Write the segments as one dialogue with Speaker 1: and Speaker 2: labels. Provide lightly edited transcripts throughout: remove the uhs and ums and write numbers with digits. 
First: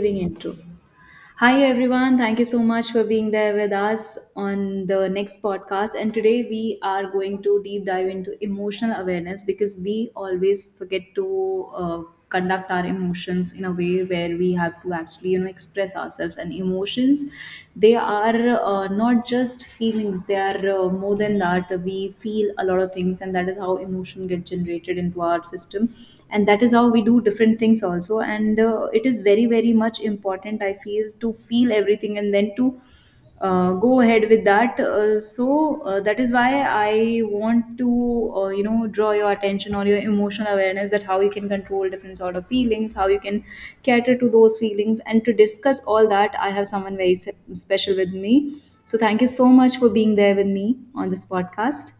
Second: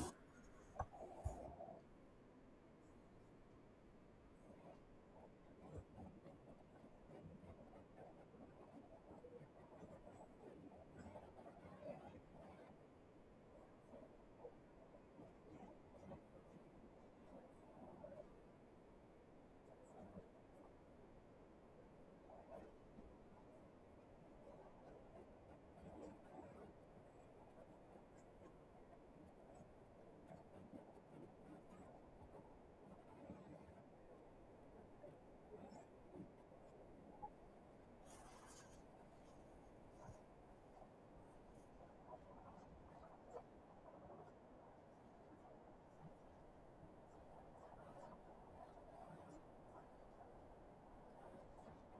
Speaker 1: Giving intro. Hi everyone, thank you so much for being there with us on the next podcast. And today we are going to deep dive into emotional awareness because we always forget to conduct our emotions in a way where we have to actually, you know, express ourselves, and emotions, they are not just feelings, they are more than that. We feel a lot of things, and that is how emotion get generated into our system, and that is how we do different things also. And it is very very much important, I feel, to feel everything and then to go ahead with that. So that is why I want to, you know, draw your attention or your emotional awareness, that how you can control different sort of feelings, how you can cater to those feelings. And to discuss all that, I have someone very special with me. So thank you so much for being there with me on this podcast.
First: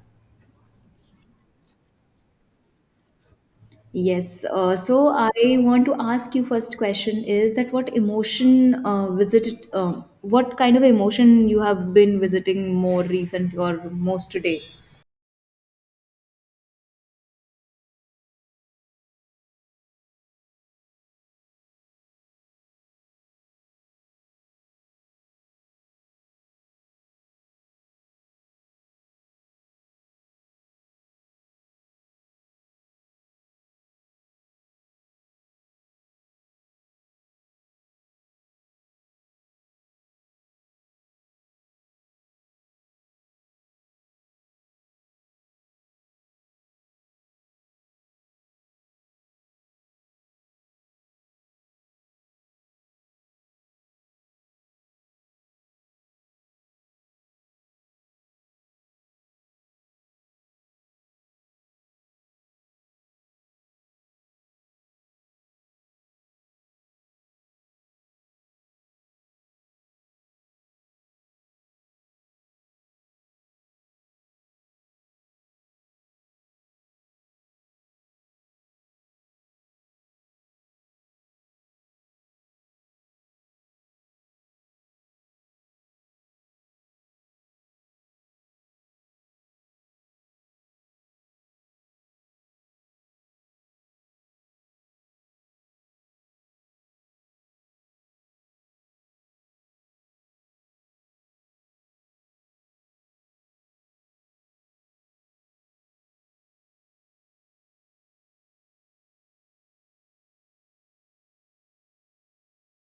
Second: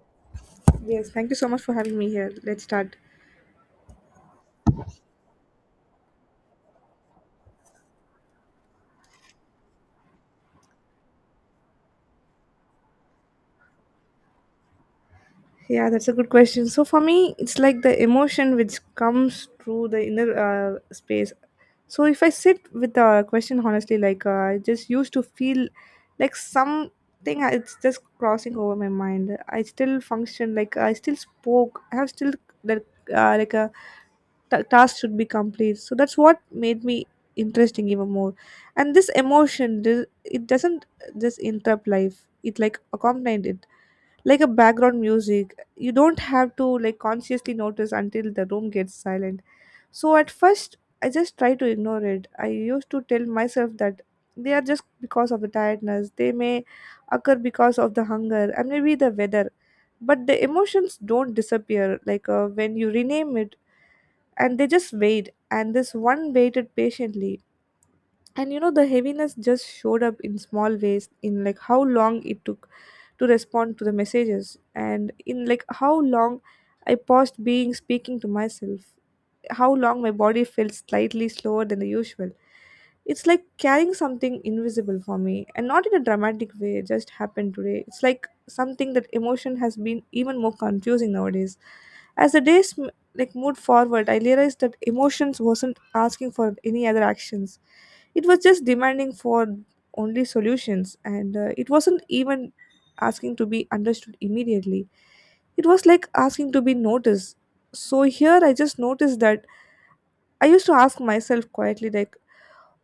Speaker 2: Yes, thank you so much for having me here. Let's start.
Speaker 1: Yes. So I want to ask you first question is that, what emotion visited, what kind of emotion you have been visiting more recently or most today?
Speaker 2: Yeah, that's a good question. So for me, it's like the emotion which comes through the inner space. So if I sit with the question honestly, like I just used to feel like something, it's just crossing over my mind. I still function, like I still spoke. I have still that, like a ta task should be complete. So that's what made me interesting even more. And this emotion, this, it doesn't just interrupt life. It like accompanied it, like a background music you don't have to like consciously notice until the room gets silent. So at first I just try to ignore it. I used to tell myself that they are just because of the tiredness, they may occur because of the hunger and maybe the weather. But the emotions don't disappear like, when you rename it, and they just wait, and this one waited patiently. And you know, the heaviness just showed up in small ways, in like how long it took to respond to the messages, and in like how long I paused being speaking to myself, how long my body felt slightly slower than the usual. It's like carrying something invisible for me, and not in a dramatic way, it just happened today. It's like something that emotion has been even more confusing nowadays. As the days like moved forward, I realized that emotions wasn't asking for any other actions. It was just demanding for only solutions, and it wasn't even asking to be understood immediately. It was like asking to be noticed. So here I just noticed that I used to ask myself quietly, like,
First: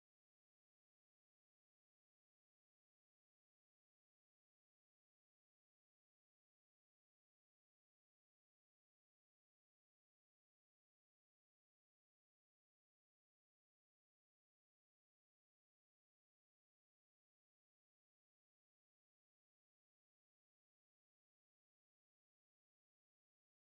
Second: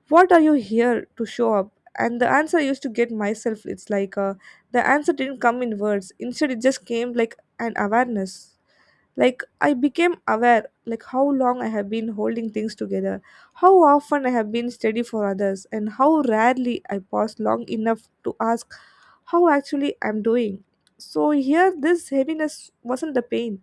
Speaker 2: what are you here to show up? And the answer I used to get myself, it's like, the answer didn't come in words, instead it just came like an awareness. Like I became aware like how long I have been holding things together, how often I have been steady for others, and how rarely I pause long enough to ask how actually I'm doing. So here, this heaviness wasn't the pain,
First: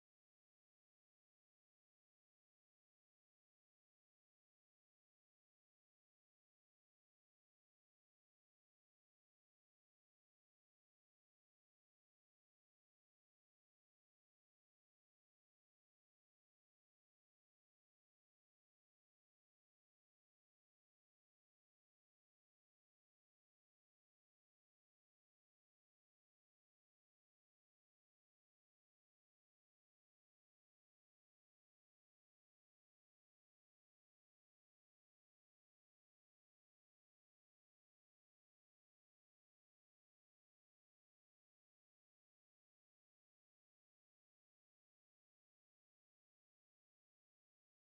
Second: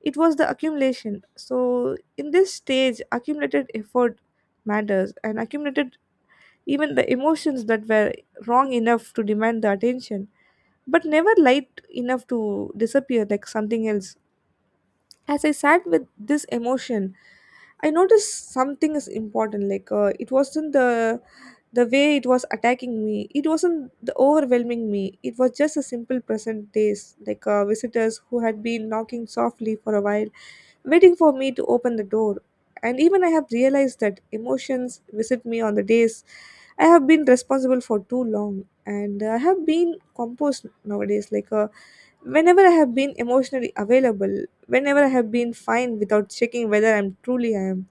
Speaker 2: it was the accumulation. So in this stage accumulated effort matters, and accumulated even the emotions that were wrong enough to demand the attention, but never light enough to disappear like something else. As I sat with this emotion, I noticed something is important. Like, it wasn't the way it was attacking me. It wasn't the overwhelming me. It was just a simple present days, like, visitors who had been knocking softly for a while, waiting for me to open the door. And even I have realized that emotions visit me on the days I have been responsible for too long. And I have been composed nowadays. Like, whenever I have been emotionally available, whenever I have been fine without checking whether I'm truly I am.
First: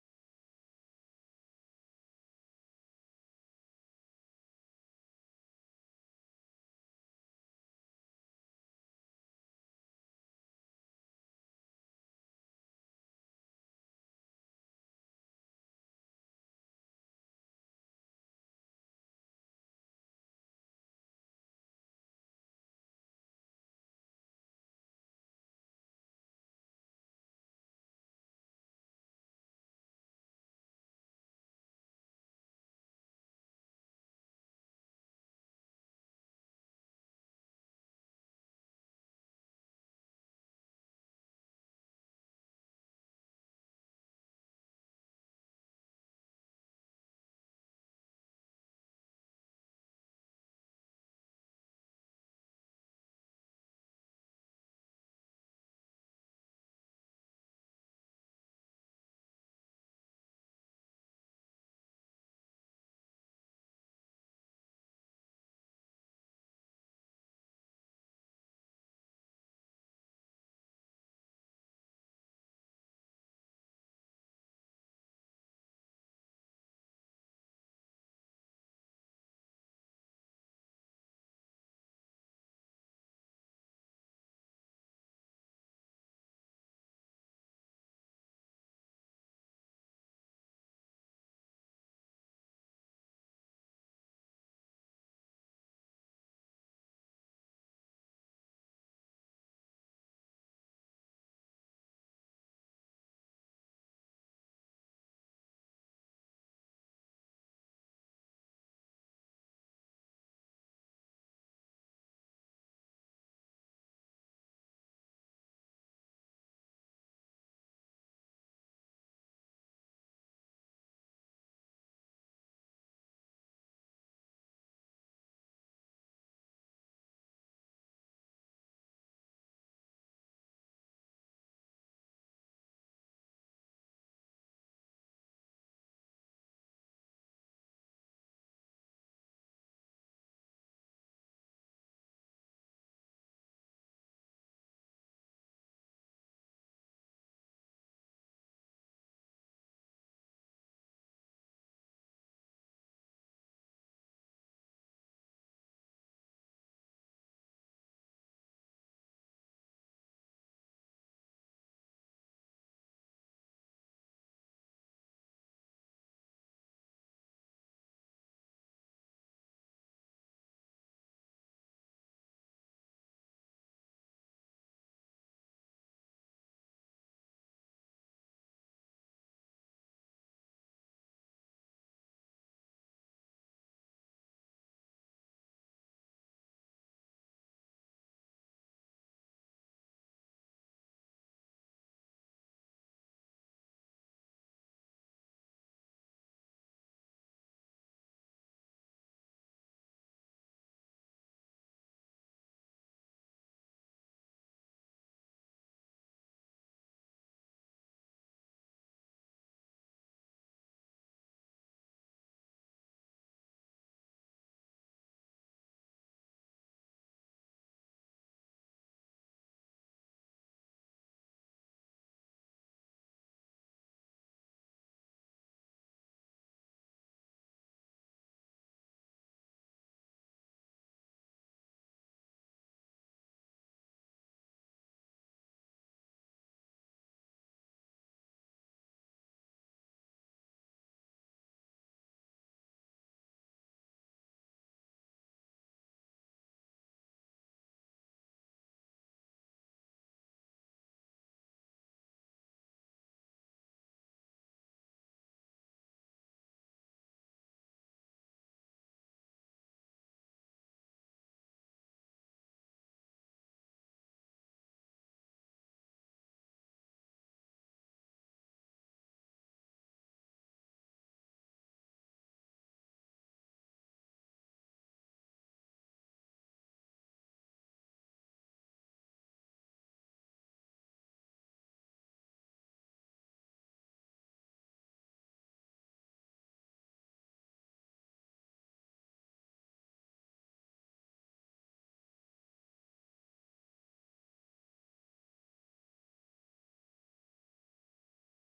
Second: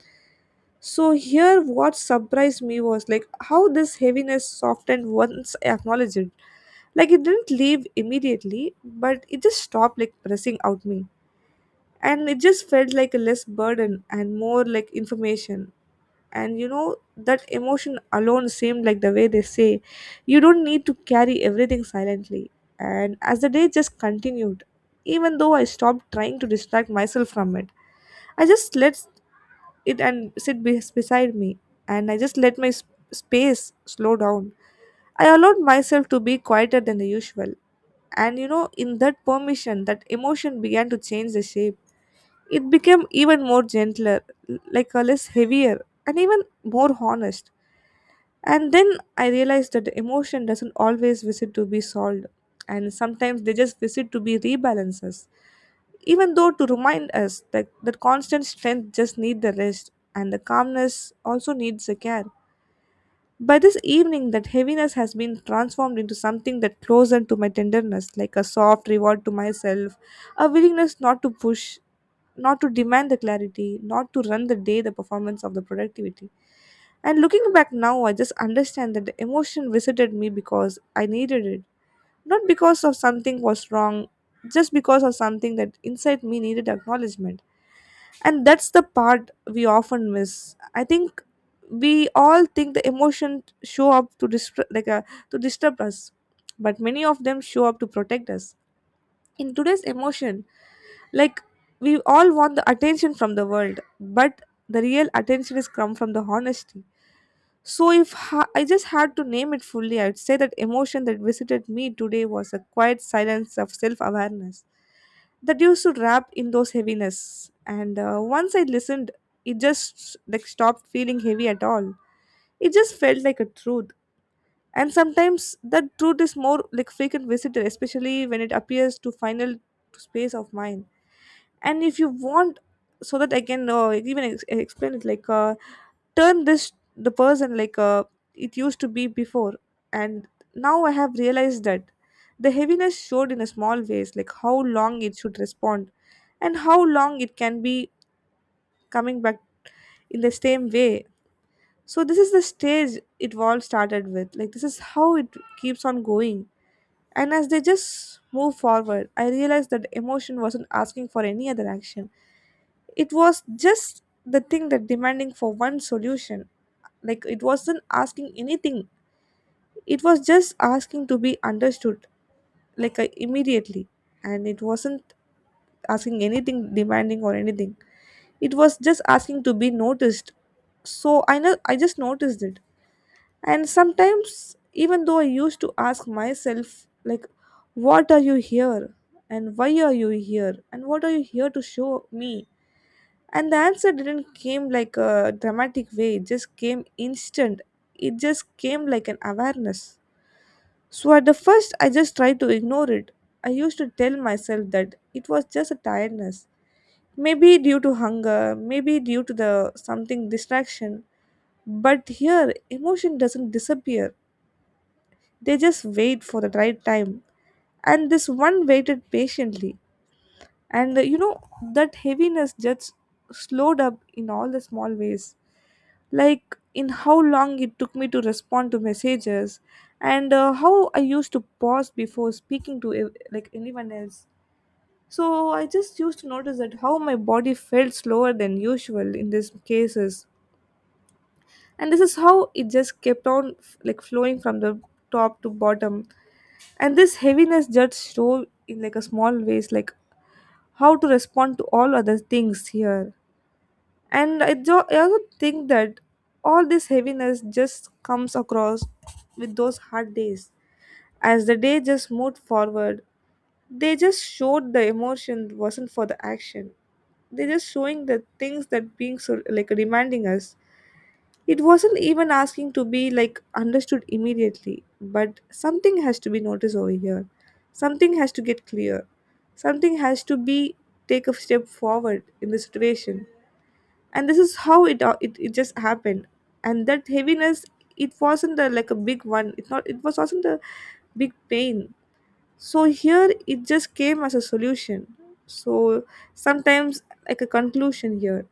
Speaker 2: So here, what surprised me was like how this heaviness softened once I acknowledged it. Like it didn't leave immediately, but it just stopped like pressing out me, and it just felt like a less burden and more like information. And you know that emotion alone seemed like the way they say, you don't need to carry everything silently. And as the day just continued, even though I stopped trying to distract myself from it, I just let it and sit beside me, and I just let my space slow down. I allowed myself to be quieter than the usual, and you know, in that permission that emotion began to change the shape. It became even more gentler, like a less heavier and even more honest. And then I realized that the emotion doesn't always visit to be solved, and sometimes they just visit to be rebalance us, even though to remind us that the constant strength just need the rest, and the calmness also needs a care. By this evening, that heaviness has been transformed into something that closened to my tenderness, like a soft reward to myself, a willingness not to push, not to demand the clarity, not to run the day the performance of the productivity. And looking back now, I just understand that the emotion visited me because I needed it, not because of something was wrong, just because of something that inside me needed acknowledgement, and that's the part we often miss. I think we all think the emotions show up to disturb, like a, to disturb us, but many of them show up to protect us. In today's emotion, like, we all want the attention from the world, but the real attention is come from the honesty. So if I just had to name it fully, I'd say that emotion that visited me today was a quiet silence of self-awareness that used to wrap in those heaviness, and once I listened, it just like stopped feeling heavy at all. It just felt like a truth, and sometimes that truth is more like frequent visitor, especially when it appears to final space of mind. And if you want, so that I can, even explain it, like, turn this the person, like, it used to be before. And now I have realized that the heaviness showed in a small ways, like how long it should respond and how long it can be coming back in the same way. So this is the stage it all started with, like this is how it keeps on going. And as they just move forward, I realized that emotion wasn't asking for any other action. It was just the thing that demanding for one solution. Like, it wasn't asking anything, it was just asking to be understood, like, immediately. And it wasn't asking anything demanding or anything, it was just asking to be noticed. So I know I just noticed it. And sometimes, even though I used to ask myself like, what are you here, and why are you here, and what are you here to show me? And the answer didn't came like a dramatic way, it just came instant, it just came like an awareness. So at the first I just tried to ignore it. I used to tell myself that it was just a tiredness, maybe due to hunger, maybe due to the something distraction. But here, emotion doesn't disappear, they just wait for the right time, and this one waited patiently. And you know, that heaviness just slowed up in all the small ways, like in how long it took me to respond to messages, and how I used to pause before speaking to like anyone else. So I just used to notice that how my body felt slower than usual in these cases. And this is how it just kept on like flowing from the top to bottom. And this heaviness just showed in like a small ways, like how to respond to all other things here. And I also think that all this heaviness just comes across with those hard days. As the day just moved forward, they just showed the emotion wasn't for the action, they're just showing the things that being so like reminding us. It wasn't even asking to be like understood immediately, but something has to be noticed over here, something has to get clear, something has to be take a step forward in the situation. And this is how it just happened. And that heaviness, it wasn't like a big one, it wasn't a big pain. So here it just came as a solution. So sometimes, like a conclusion here,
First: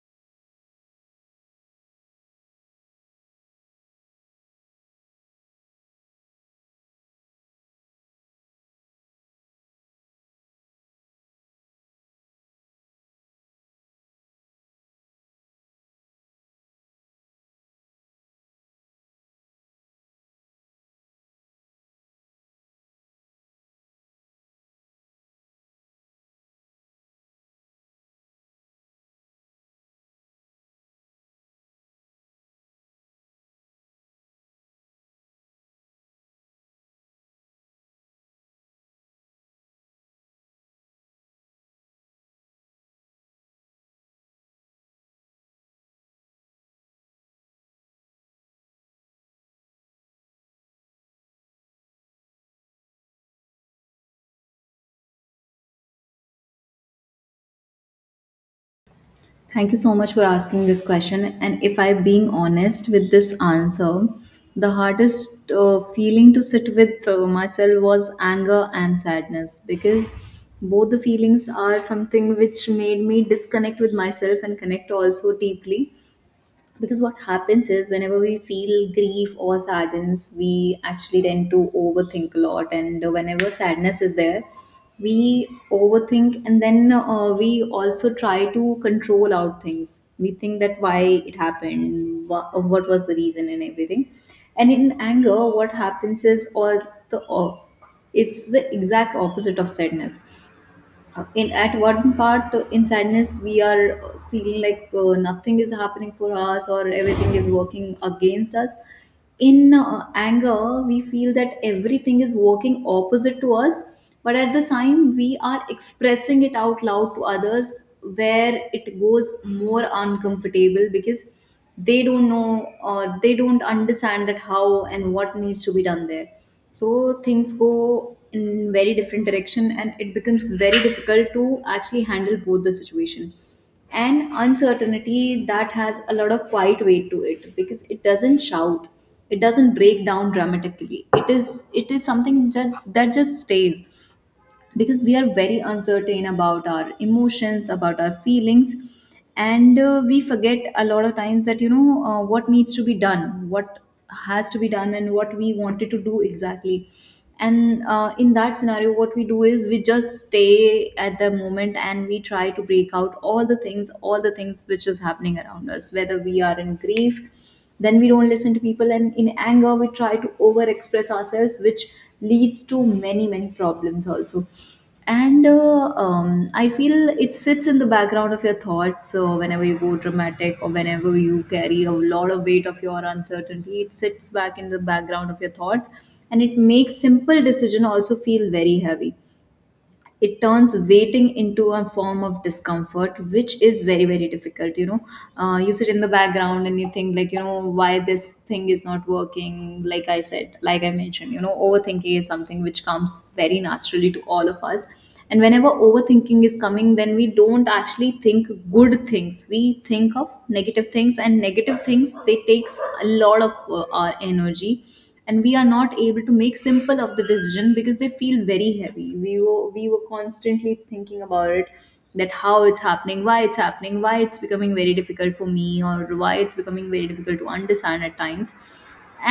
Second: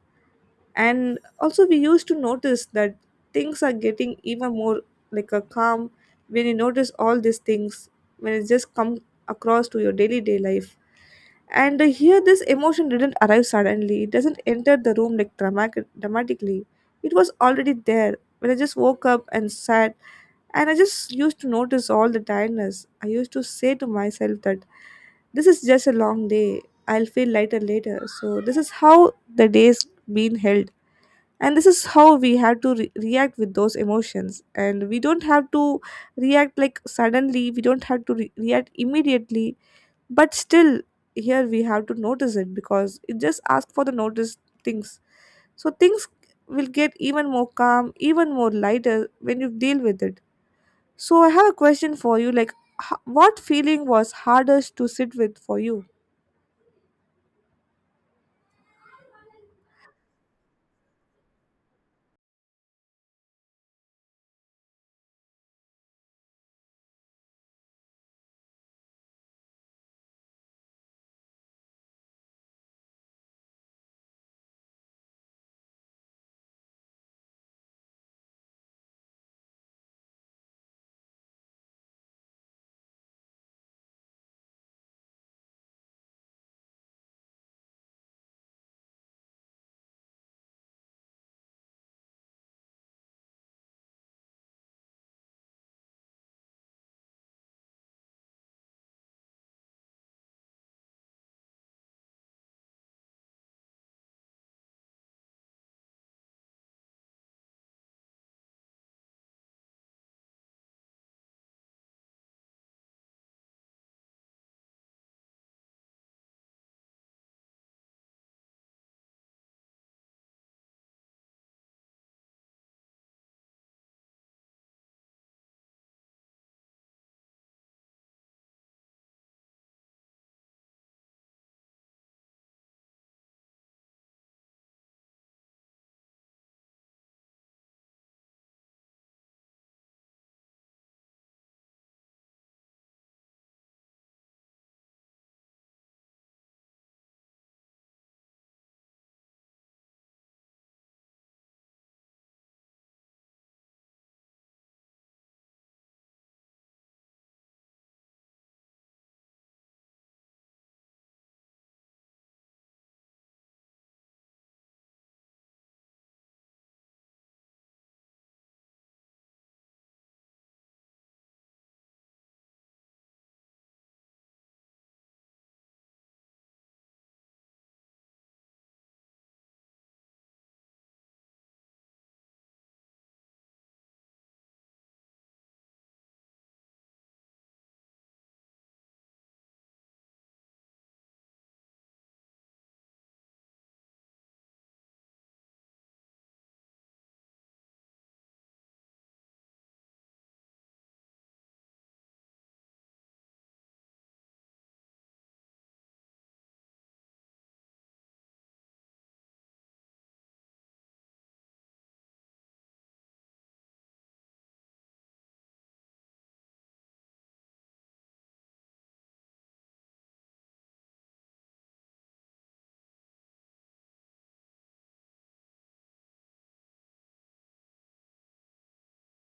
Speaker 2: and also we used to notice that things are getting even more like a calm when you notice all these things, when it just come across to your daily day life. And here, this emotion didn't arrive suddenly. It doesn't enter the room like dramatic, dramatically. It was already there when I just woke up and sat. And I just used to notice all the tiredness. I used to say to myself that this is just a long day, I'll feel lighter later. So this is how the day's been held. And this is how we have to react with those emotions. And we don't have to react like suddenly. We don't have to react immediately, but still, here we have to notice it because it just asks for the notice things. So things will get even more calm, even more lighter, when you deal with it. So I have a question for you, like, what feeling was hardest to sit with for you?
Speaker 1: Thank you so much for asking this question. And if I'm being honest with this answer, the hardest feeling to sit with myself was anger and sadness, because both the feelings are something which made me disconnect with myself and connect also deeply. Because what happens is, whenever we feel grief or sadness, we actually tend to overthink a lot. And whenever sadness is there, we overthink, and then we also try to control out things. We think that why it happened, what was the reason and everything. And in anger, what happens is all the o- it's the exact opposite of sadness. In at one part, in sadness we are feeling like nothing is happening for us or everything is working against us. In anger, we feel that everything is working opposite to us, but at the time we are expressing it out loud to others, where it goes more uncomfortable, because they don't know, or they don't understand that how and what needs to be done there. So things go in very different direction, and it becomes very difficult to actually handle both the situation. And uncertainty, that has a lot of quiet weight to it, because it doesn't shout, it doesn't break down dramatically. It is something, just that just stays, because we are very uncertain about our emotions, about our feelings. And we forget a lot of times that, you know, what needs to be done, what has to be done, and what we wanted to do exactly. And in that scenario, what we do is we just stay at the moment, and we try to break out all the things, all the things which is happening around us. Whether we are in grief, then we don't listen to people, and in anger we try to over express ourselves, which leads to many many problems also. And I feel it sits in the background of your thoughts. So whenever you go dramatic, or whenever you carry a lot of weight of your uncertainty, it sits back in the background of your thoughts, and it makes simple decision also feel very heavy. It turns waiting into a form of discomfort, which is very very difficult, you know. You sit in the background and you think like, you know, why this thing is not working. Like I said, like I mentioned, you know, overthinking is something which comes very naturally to all of us. And whenever overthinking is coming, then we don't actually think good things, we think of negative things, and negative things, they takes a lot of our energy, and we are not able to make simple of the decision because they feel very heavy. We were constantly thinking about it, that how it's happening, why it's happening, why it's becoming very difficult for me, or why it's becoming very difficult to understand at times.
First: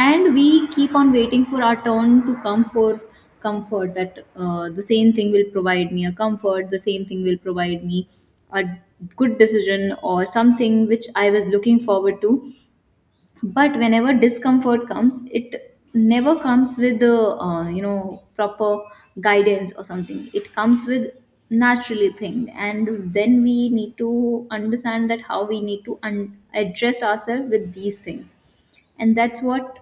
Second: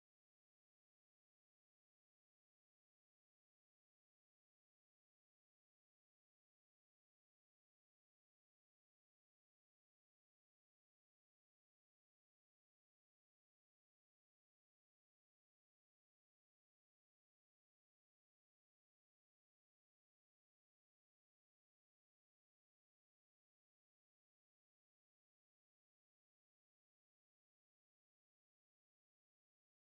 Speaker 1: And we keep on waiting for our turn to come for comfort, that the same thing will provide me a comfort, the same thing will provide me a good decision, or something which I was looking forward to. But whenever discomfort comes, it never comes with the you know proper guidance or something, it comes with naturally thing. And then we need to understand that how we need to address ourselves with these things. And that's what,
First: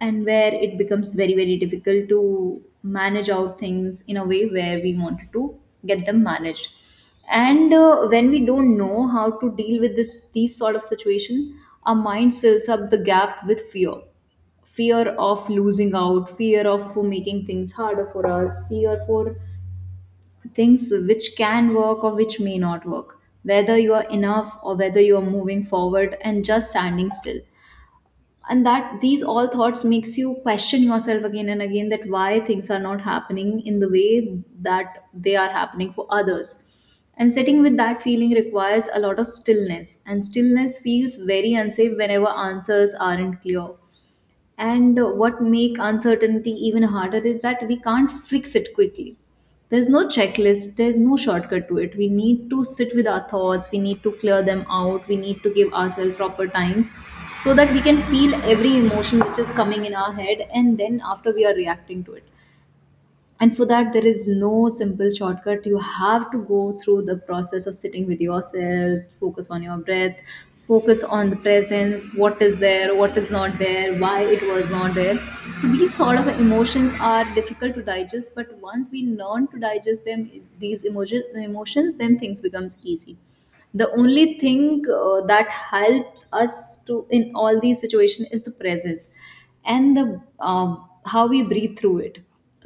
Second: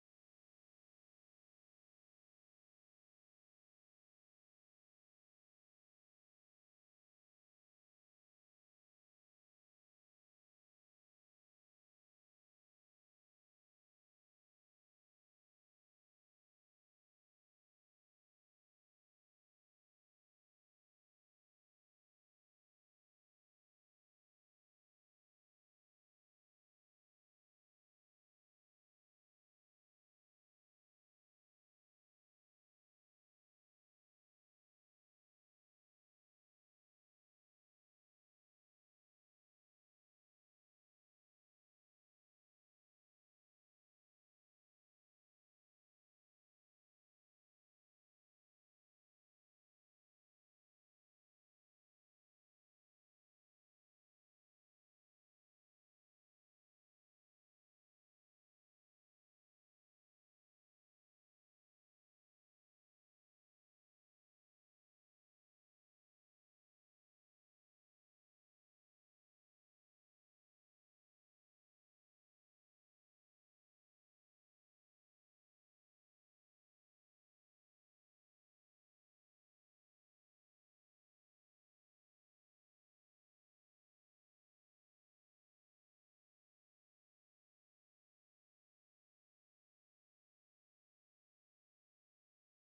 Speaker 1: and where it becomes very very difficult to manage out things in a way where we wanted to get them managed. And when we don't know how to deal with this these sort of situation, our minds fills up the gap with fear. Fear of losing out, fear of making things harder for us, fear for things which can work or which may not work, whether you are enough, or whether you are moving forward and just standing still. And that these all thoughts makes you question yourself again and again, that why things are not happening in the way that they are happening for others. And sitting with that feeling requires a lot of stillness, and stillness feels very unsafe whenever answers aren't clear. And what make uncertainty even harder is that we can't fix it quickly. There's no checklist, there's no shortcut to it. We need to sit with our thoughts, we need to clear them out, we need to give ourselves proper times, so that we can feel every emotion which is coming in our head, and then after we are reacting to it. And for that, there is no simple shortcut. You have to go through the process of sitting with yourself, focus on your breath, focus on the presence, what is there, what is not there, why it was not there. So these sort of emotions are difficult to digest, but once we learn to digest them, these emotions, then things becomes easy. The only thing that helps us to in all these situations is the presence, and the, how we breathe through it.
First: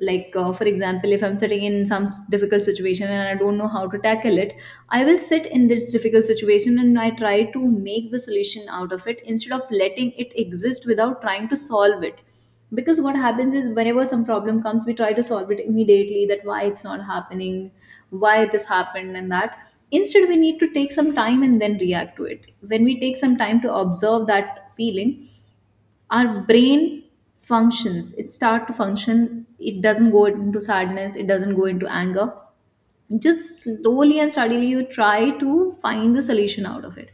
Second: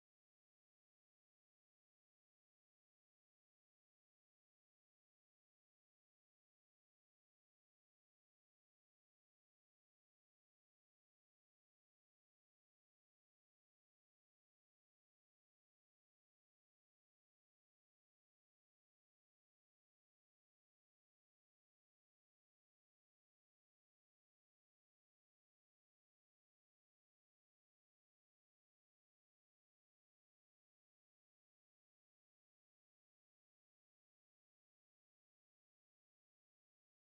Speaker 1: Like for example, if I'm sitting in some difficult situation and I don't know how to tackle it, I will sit in this difficult situation and I try to make the solution out of it, instead of letting it exist without trying to solve it. Because what happens is, whenever some problem comes, we try to solve it immediately, that why it's not happening, why this happened and that. Instead, we need to take some time and then react to it. When we take some time to observe that feeling, our brain functions, it start to function, it doesn't go into sadness, it doesn't go into anger. Just slowly and steadily you try to find the solution out of it.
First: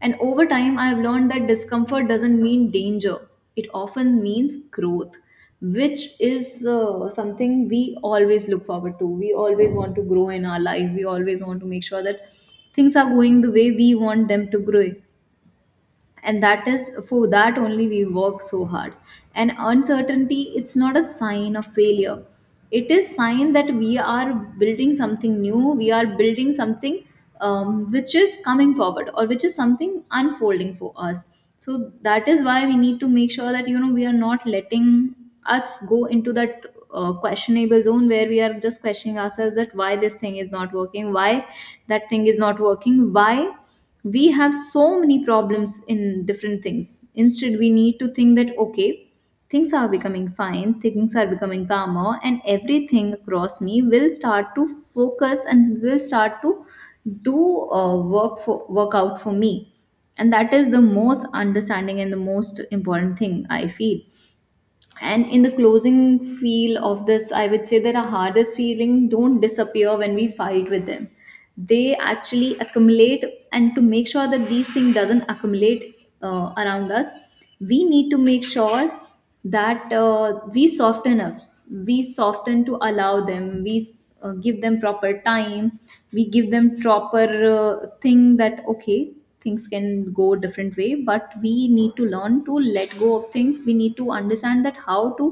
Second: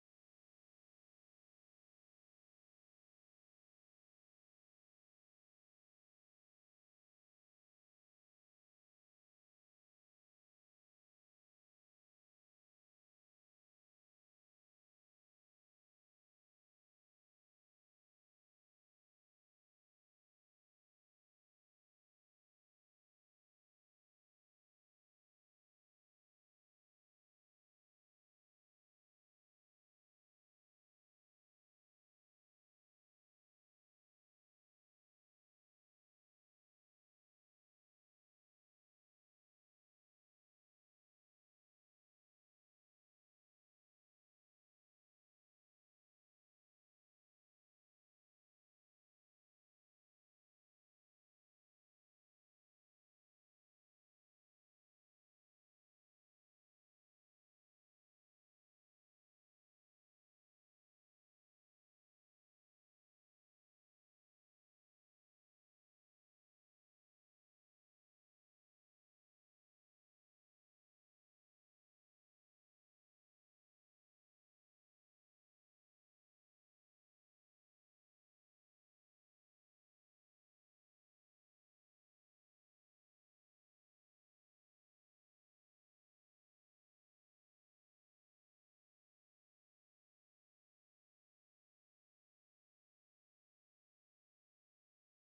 Speaker 1: And over time I have learned that discomfort doesn't mean danger, it often means growth, which is something we always look forward to. We always want to grow in our life, we always want to make sure that things are going the way we want them to grow, and that is for that only we work so hard. And uncertainty, it's not a sign of failure. It is sign that we are building something new, we are building something, which is coming forward, or which is something unfolding for us. So that is why we need to make sure that, you know, we are not letting us go into that questionable zone, where we are just questioning ourselves that why this thing is not working, why that thing is not working, why we have so many problems in different things. Instead, we need to think that, okay, things are becoming fine, things are becoming calmer, and everything across me will start to focus and will start to do work for work out for me. And that is the most understanding and the most important thing, I feel. And in the closing feel of this, I would say that our hardest feeling don't disappear when we fight with them, they actually accumulate. And to make sure that these things doesn't accumulate around us, we need to make sure that we soften up, we soften to allow them, we give them proper time, we give them proper thing, that okay, things can go different way, but we need to learn to let go of things, we need to understand that how to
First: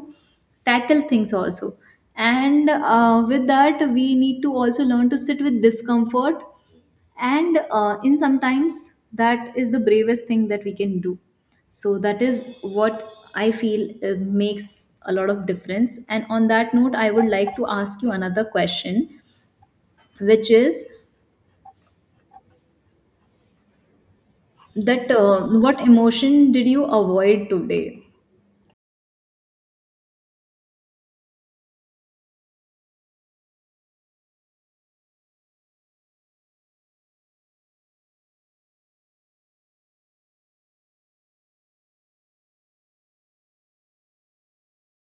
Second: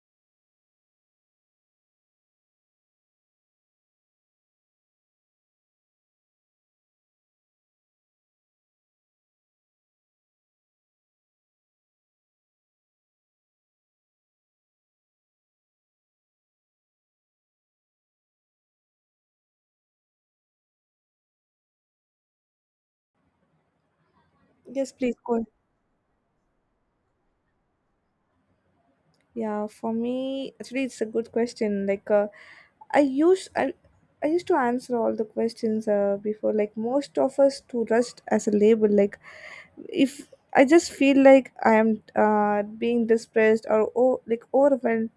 Speaker 1: tackle things also. And with that, we need to also learn to sit with discomfort. And in sometimes that is the bravest thing that we can do. So that is what I feel makes a lot of difference. And on that note, I would like to ask you another question, which is
Speaker 2: Yes,
Speaker 1: that
Speaker 2: please go ahead.
Speaker 1: what emotion did you avoid today?
Speaker 2: Yeah, for me, actually, it's a good question. Like, I use I, I used to answer all the questions before. Like most of us to rust as a label. Like, if I just feel like I am being depressed or oh, like overwhelmed.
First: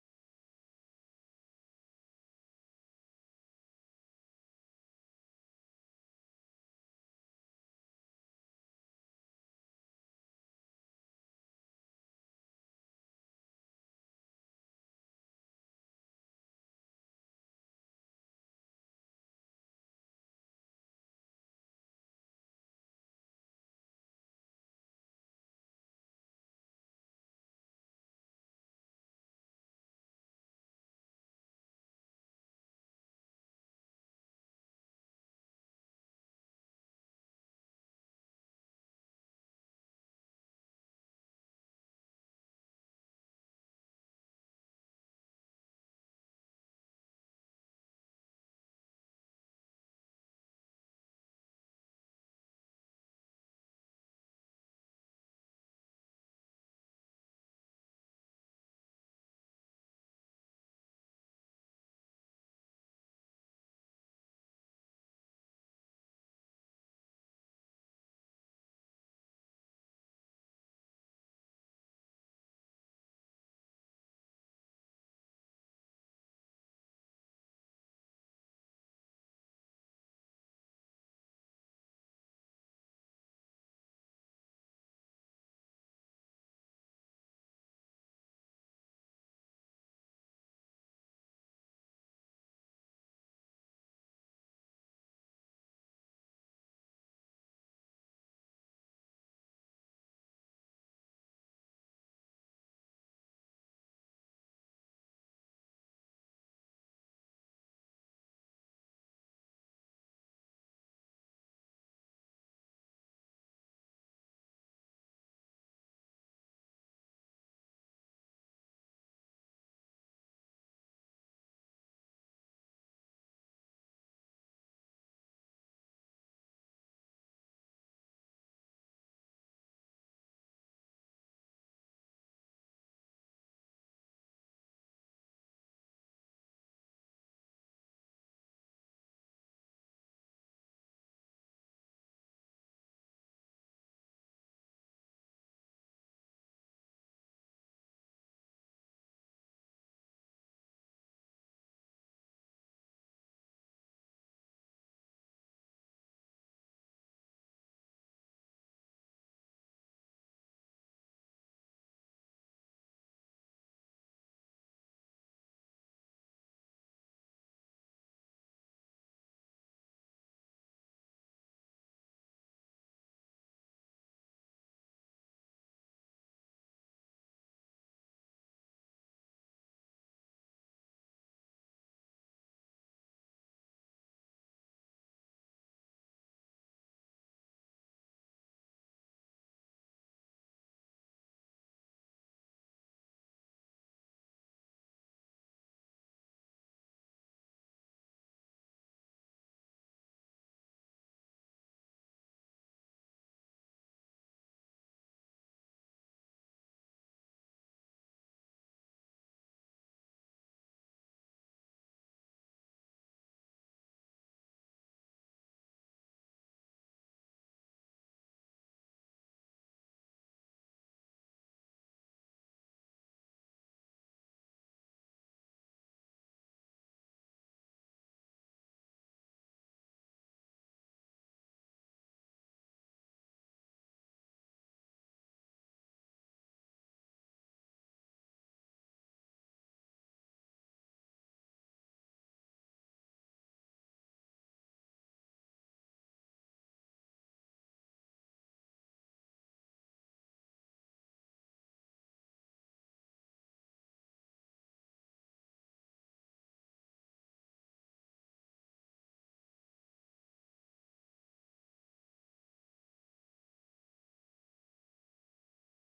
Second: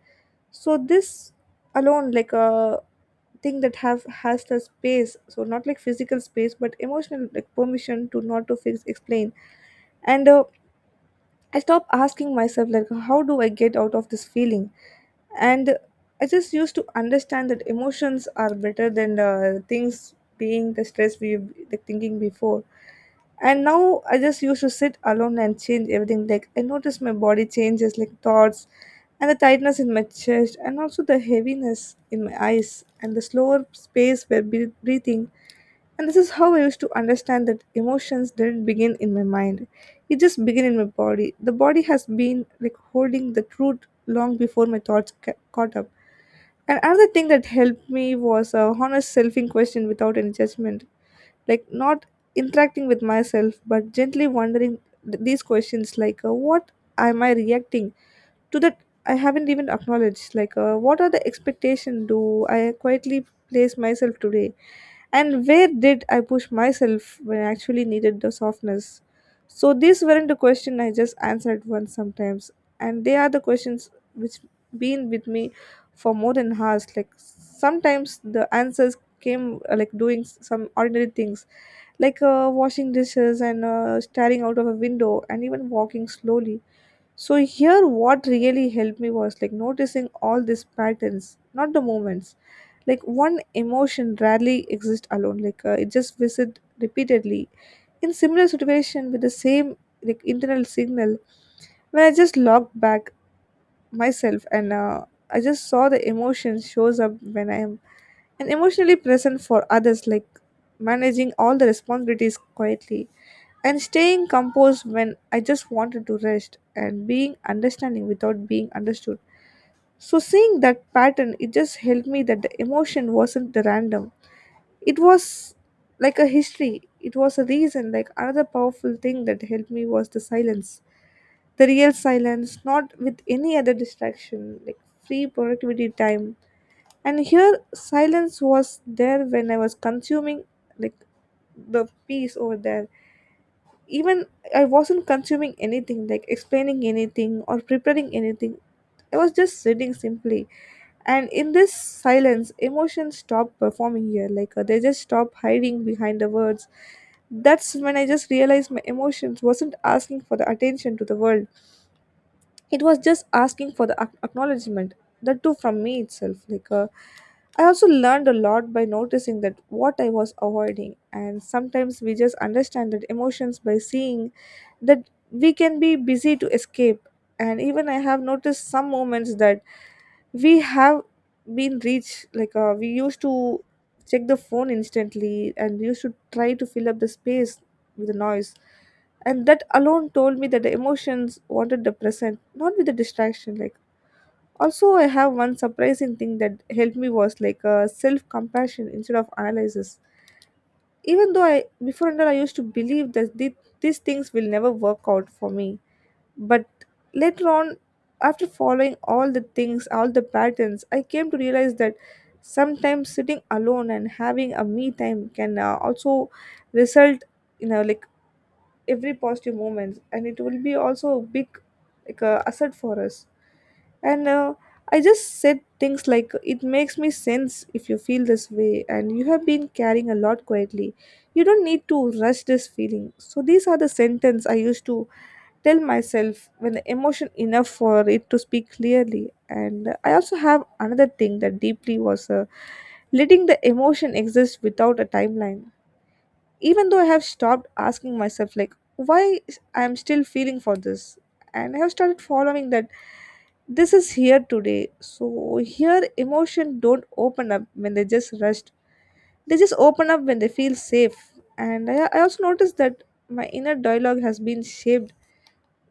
Speaker 2: So this alone, like a thing that have has the space, so not like physical space but emotional, like permission to not to fix explain. And I stop asking myself, like, how do I get out of this feeling? And I just used to understand that emotions are better than things being the stress, we the thinking before. And now I just used to sit alone and change everything, like I noticed my body changes, like thoughts, and the tightness in my chest, and also the heaviness in my eyes, and the slower space where breathing. And this is how I used to understand that emotions didn't begin in my mind. It just began in my body. The body has been like holding the truth long before my thoughts caught up. And another thing that helped me was a honest self question without any judgment. Like not interacting with myself, but gently wondering these questions like, what am I reacting to that I haven't even acknowledged? Like, what are the expectation do I quietly place myself today? And where did I push myself when I actually needed the softness? So these weren't the questions I just answered once sometimes, and they are the questions which been with me for more than hours. Like sometimes the answers came like doing some ordinary things, like washing dishes, and staring out of a window, and even walking slowly. So here, what really helped me was like noticing all these patterns, not the moments, like one emotion rarely exists alone, like it just visit repeatedly in similar situation with the same, like, internal signal. When I just logged back myself, and I just saw the emotion shows up when I am and emotionally present for others, like managing all the responsibilities quietly, and staying composed when I just wanted to rest, and being understanding without being understood. So seeing that pattern, it just helped me that the emotion wasn't the random. It was like a history, it was a reason. Like another powerful thing that helped me was the silence, the real silence, not with any other distraction, like free productivity time. And here silence was there when I was consuming, like the piece over there. Even I wasn't consuming anything, like explaining anything or preparing anything. I was just sitting simply. And in this silence, emotions stop performing here, like they just stop hiding behind the words. That's when I just realized my emotions wasn't asking for the attention to the world. It was just asking for the acknowledgement. That too from me itself. Like I also learned a lot by noticing that what I was avoiding. And sometimes we just understand that emotions by seeing that we can be busy to escape. And even I have noticed some moments that we have been reached. Like we used to check the phone instantly, and used to try to fill up the space with the noise. And that alone told me that the emotions wanted the present, not with the distraction. Like also I have one surprising thing that helped me was like a self compassion instead of analysis. Even though I before and all I used to believe that these things will never work out for me. But later on, after following all the things, all the patterns, I came to realize that sometimes sitting alone and having a me time can also result, you know, like every positive moment, and it will be also a big, like asset for us. And I just said things like it makes me sense if you feel this way and you have been carrying a lot quietly, you don't need to rush this feeling. So these are the sentence I used to tell myself when the emotion enough for it to speak clearly. And I also have another thing that deeply was letting the emotion exist without a timeline. Even though I have stopped asking myself, like, why I'm still feeling for this, and I have started following that this is here today. So here emotion don't open up when they just rushed. They just open up when they feel safe. And I also noticed that my inner dialogue has been shaped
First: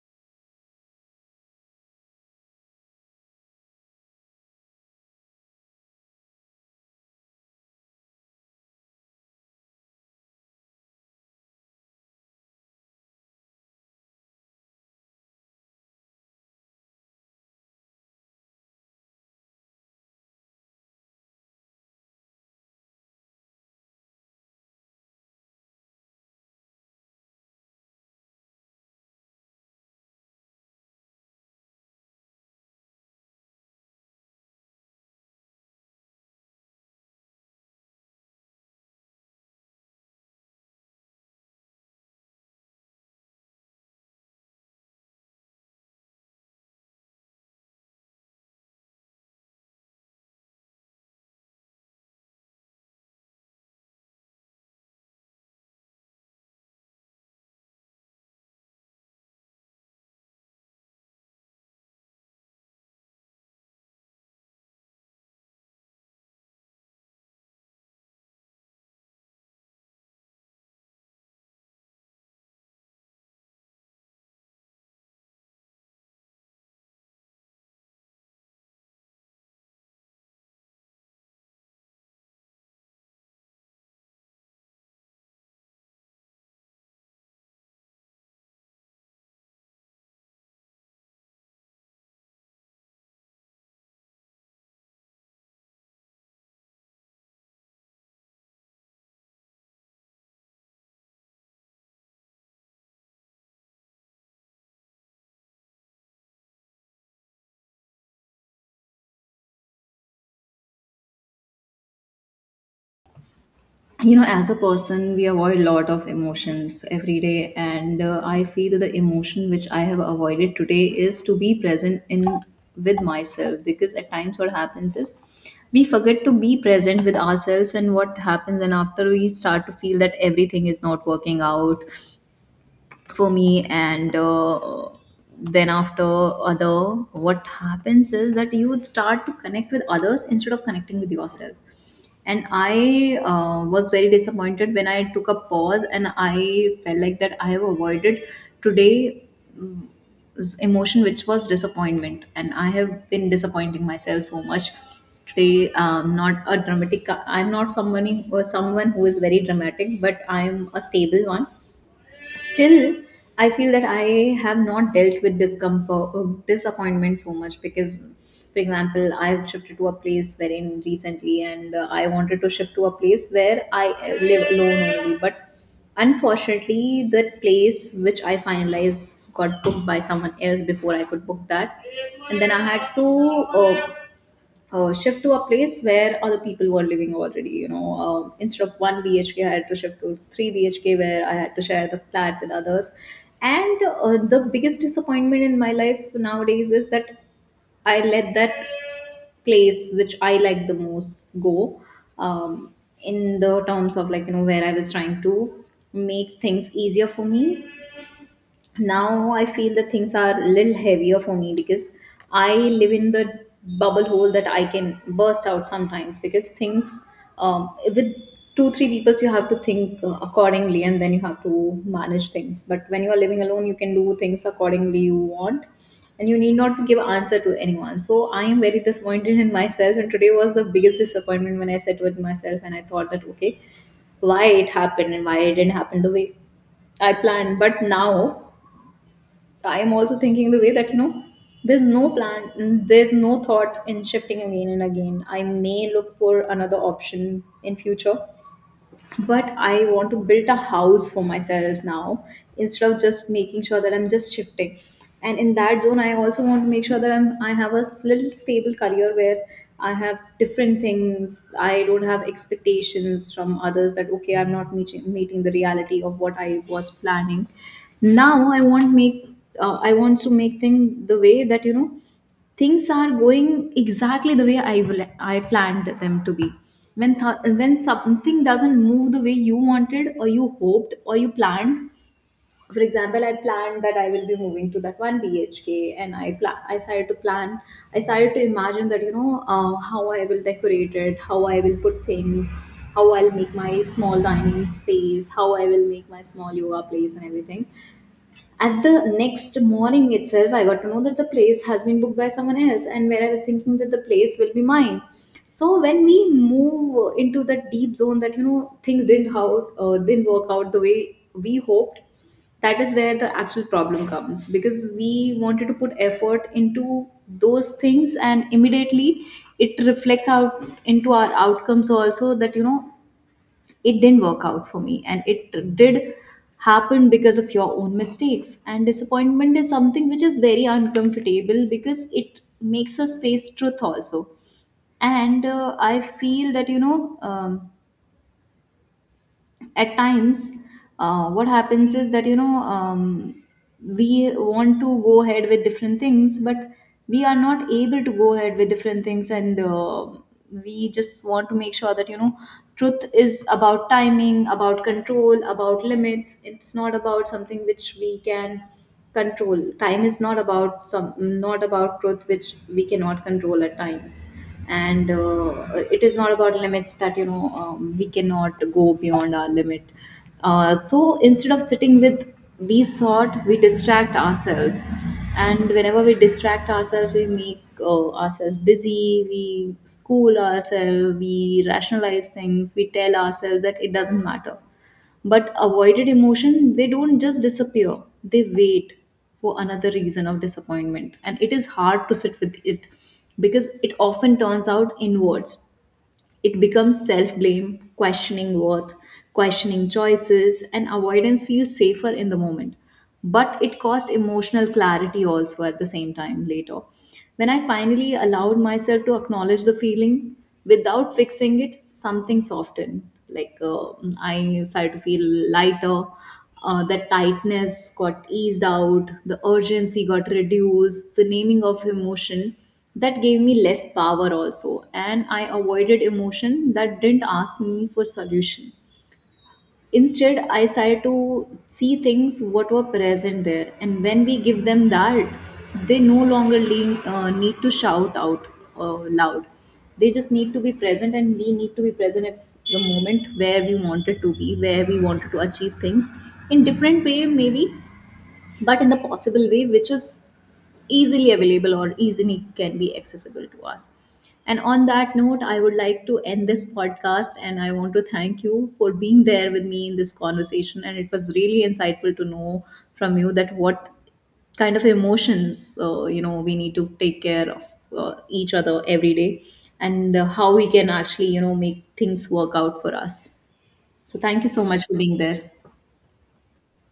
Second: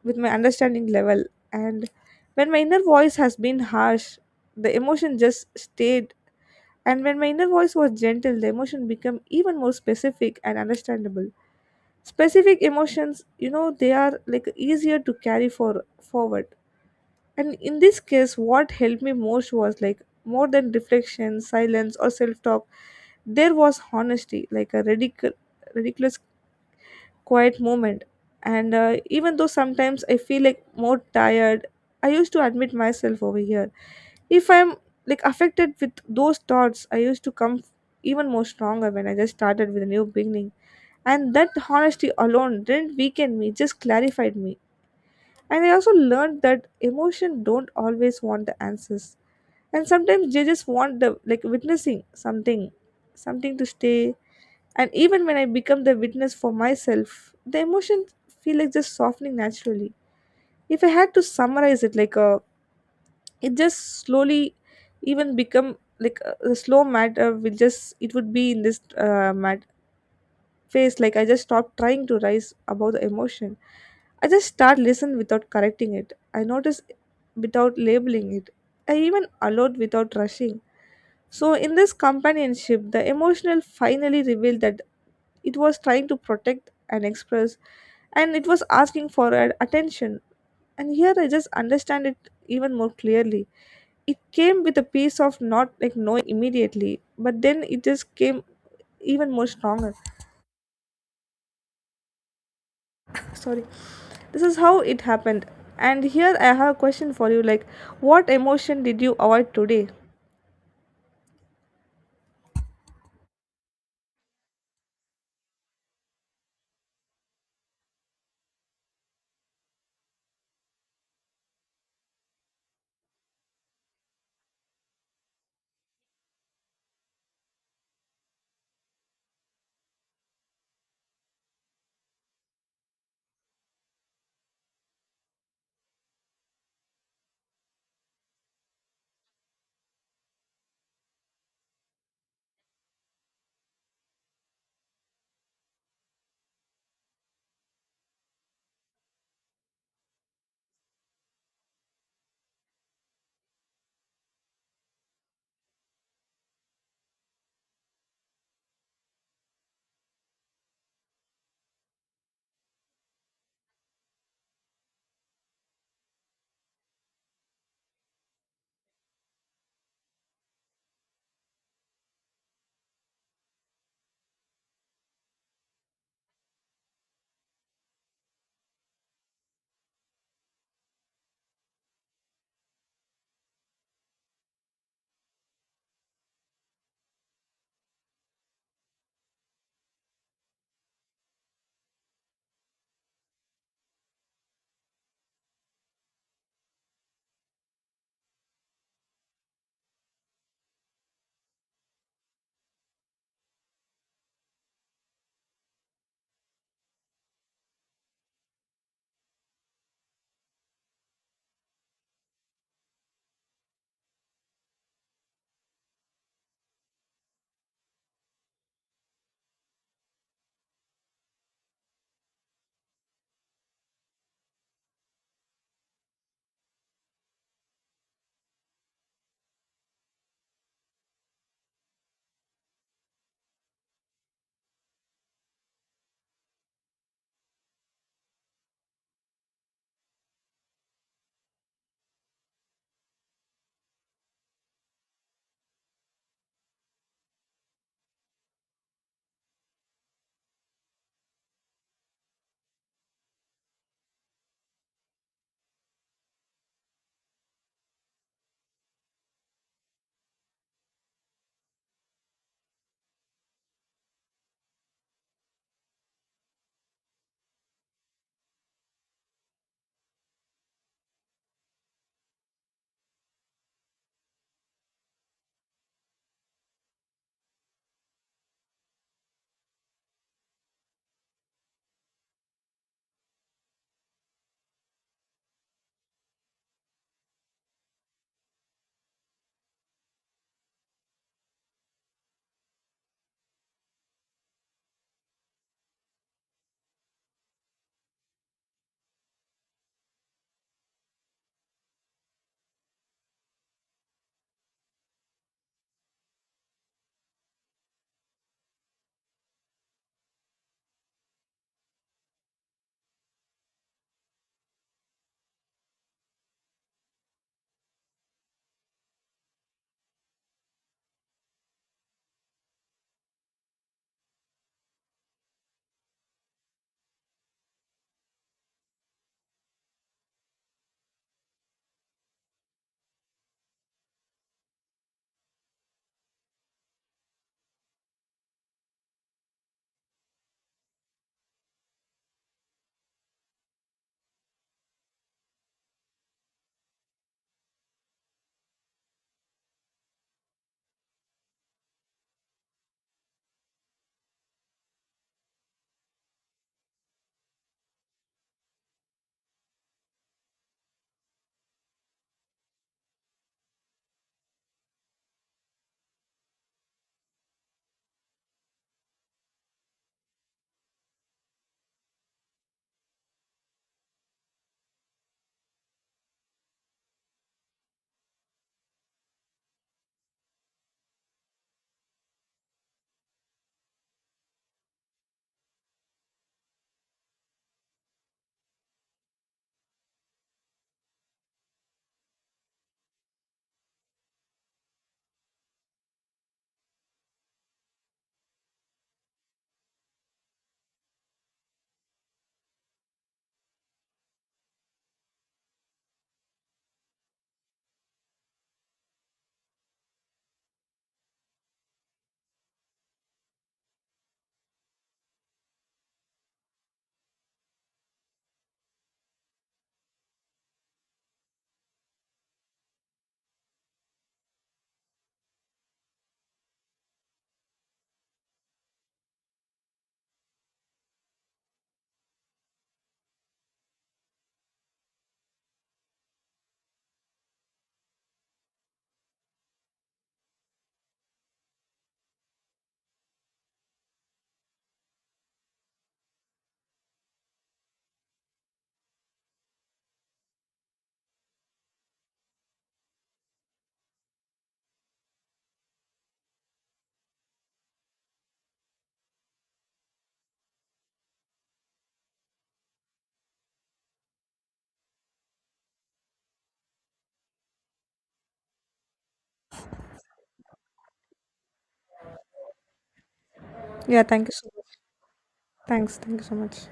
Speaker 2: with my understanding level. And when my inner voice has been harsh, the emotion just stayed. And when my inner voice was gentle, the emotion became even more specific and understandable. Specific emotions, you know, they are like easier to carry for forward. And in this case, what helped me most was like more than reflection, silence, or self-talk, there was honesty, like a ridiculous quiet moment. And even though sometimes I feel like more tired, I used to admit myself over here. If I'm like affected with those thoughts, I used to come even more stronger when I just started with a new beginning. And that honesty alone didn't weaken me, just clarified me. And I also learned that emotion don't always want the answers. And sometimes they just want the like witnessing something, something to stay. And even when I become the witness for myself, the emotion feel like just softening naturally. If I had to summarize it like a, it just slowly even become like a slow matter, will just it would be in this matter face. Like I just stopped trying to rise above the emotion. I just start listening without correcting it. I notice without labeling it. I even allowed without rushing. So in this companionship, the emotional finally revealed that it was trying to protect and express, and it was asking for attention. And here I just understand it even more clearly. It came with a piece of not like knowing immediately, but then it just came even more stronger. Sorry. This is how it happened. And here I have a question for you, like, what emotion did you avoid today?
Speaker 1: You know, as a person we avoid a lot of emotions every day, and I feel the emotion which I have avoided today is to be present in with myself, because at times what happens is we forget to be present with ourselves, and what happens and after we start to feel that everything is not working out for me. And then after other what happens is that you would start to connect with others instead of connecting with yourself. And I was very disappointed when I took a pause, and I felt like that I have avoided today's emotion, which was disappointment, and I have been disappointing myself so much today. Not a dramatic, I'm not someone or someone who is very dramatic, but I'm a stable one. Still, I feel that I have not dealt with discomfort, disappointment so much. Because for example, I've shifted to a place wherein recently, and I wanted to shift to a place where I live alone only. But unfortunately, the place which I finalized got booked by someone else before I could book that. And then I had to uh, shift to a place where other people were living already. You know, instead of one BHK, I had to shift to three BHK where I had to share the flat with others. And the biggest disappointment in my life nowadays is that I let that place which I like the most go. Um, in the terms of, like, you know, where I was trying to make things easier for me, now I feel that things are a little heavier for me because I live in the bubble hole that I can burst out sometimes. Because things, um, with two three peoples, you have to think accordingly, and then you have to manage things. But when you are living alone, you can do things accordingly you want, and you need not to give answer to anyone. So I am very disappointed in myself, and today was the biggest disappointment when I sat with myself and I thought that, okay, why it happened and why it didn't happen the way I planned. But now I am also thinking the way that, you know, there's no plan, there's no thought in shifting again and again. I may look for another option in future, but I want to build a house for myself now instead of just making sure that I'm just shifting. And in that zone, I also want to make sure that I have a little stable career where I have different things. I don't have expectations from others that, okay, I'm not meeting the reality of what I was planning. Now I want make, I want to make things the way that, you know, things are going exactly the way I planned them to be. When when something doesn't move the way you wanted or you hoped or you planned, for example, I planned that I will be moving to that one BHK, and I started to plan. I started to imagine that, you know, how I will decorate it, how I will put things, how I'll make my small dining space, how I will make my small yoga place, and everything. At the next morning itself, I got to know that the place has been booked by someone else, and where I was thinking that the place will be mine. So when we move into that deep zone, that, you know, things didn't work out the way we hoped, that is where the actual problem comes, because we wanted to put effort into those things, and immediately it reflects out into our outcomes also, that you know it didn't work out for me, and it did happen because of your own mistakes. And disappointment is something which is very uncomfortable, because it makes us face truth also. And I feel that, you know, at times, what happens is that, you know, we want to go ahead with different things, but we are not able to go ahead with different things. And we just want to make sure that, you know, truth is about timing, about control, about limits. It's not about something which we can control. Time is not about some not about truth which we cannot control at times. And it is not about limits, that you know, we cannot go beyond our limit. So instead of sitting with these thought, we distract ourselves. And whenever we distract ourselves, we make ourselves busy, we school ourselves, we rationalize things, we tell ourselves that it doesn't matter. But avoided emotion, they don't just disappear. They wait for another reason of disappointment, and it is hard to sit with it because it often turns out inwards. It becomes self blame, questioning worth, questioning choices, and avoidance feels safer in the moment. But it cost emotional clarity also at the same time later. When I finally allowed myself to acknowledge the feeling without fixing it, something softened. Like I started to feel lighter. That tightness got eased out, the urgency got reduced, the naming of emotion, that gave me less power also. And I avoided emotion that didn't ask me for solution. Instead, I try to see things what were present there, and when we give them that, they no longer need to shout out loud. They just need to be present, and we need to be present at the moment where we wanted to be, where we wanted to achieve things in different way, maybe, but in the possible way, which is easily available or easily can be accessible to us. And on that note, I would like to end this podcast, and I want to thank you for being there with me in this conversation. And it was really insightful to know from you that what kind of emotions, you know, we need to take care of each other every day. And how we can actually, you know, make things work out for us. So
Speaker 2: Yeah,
Speaker 1: thank you
Speaker 2: thank you
Speaker 1: so
Speaker 2: so
Speaker 1: much
Speaker 2: much.
Speaker 1: for being there.
Speaker 2: Thank you so much.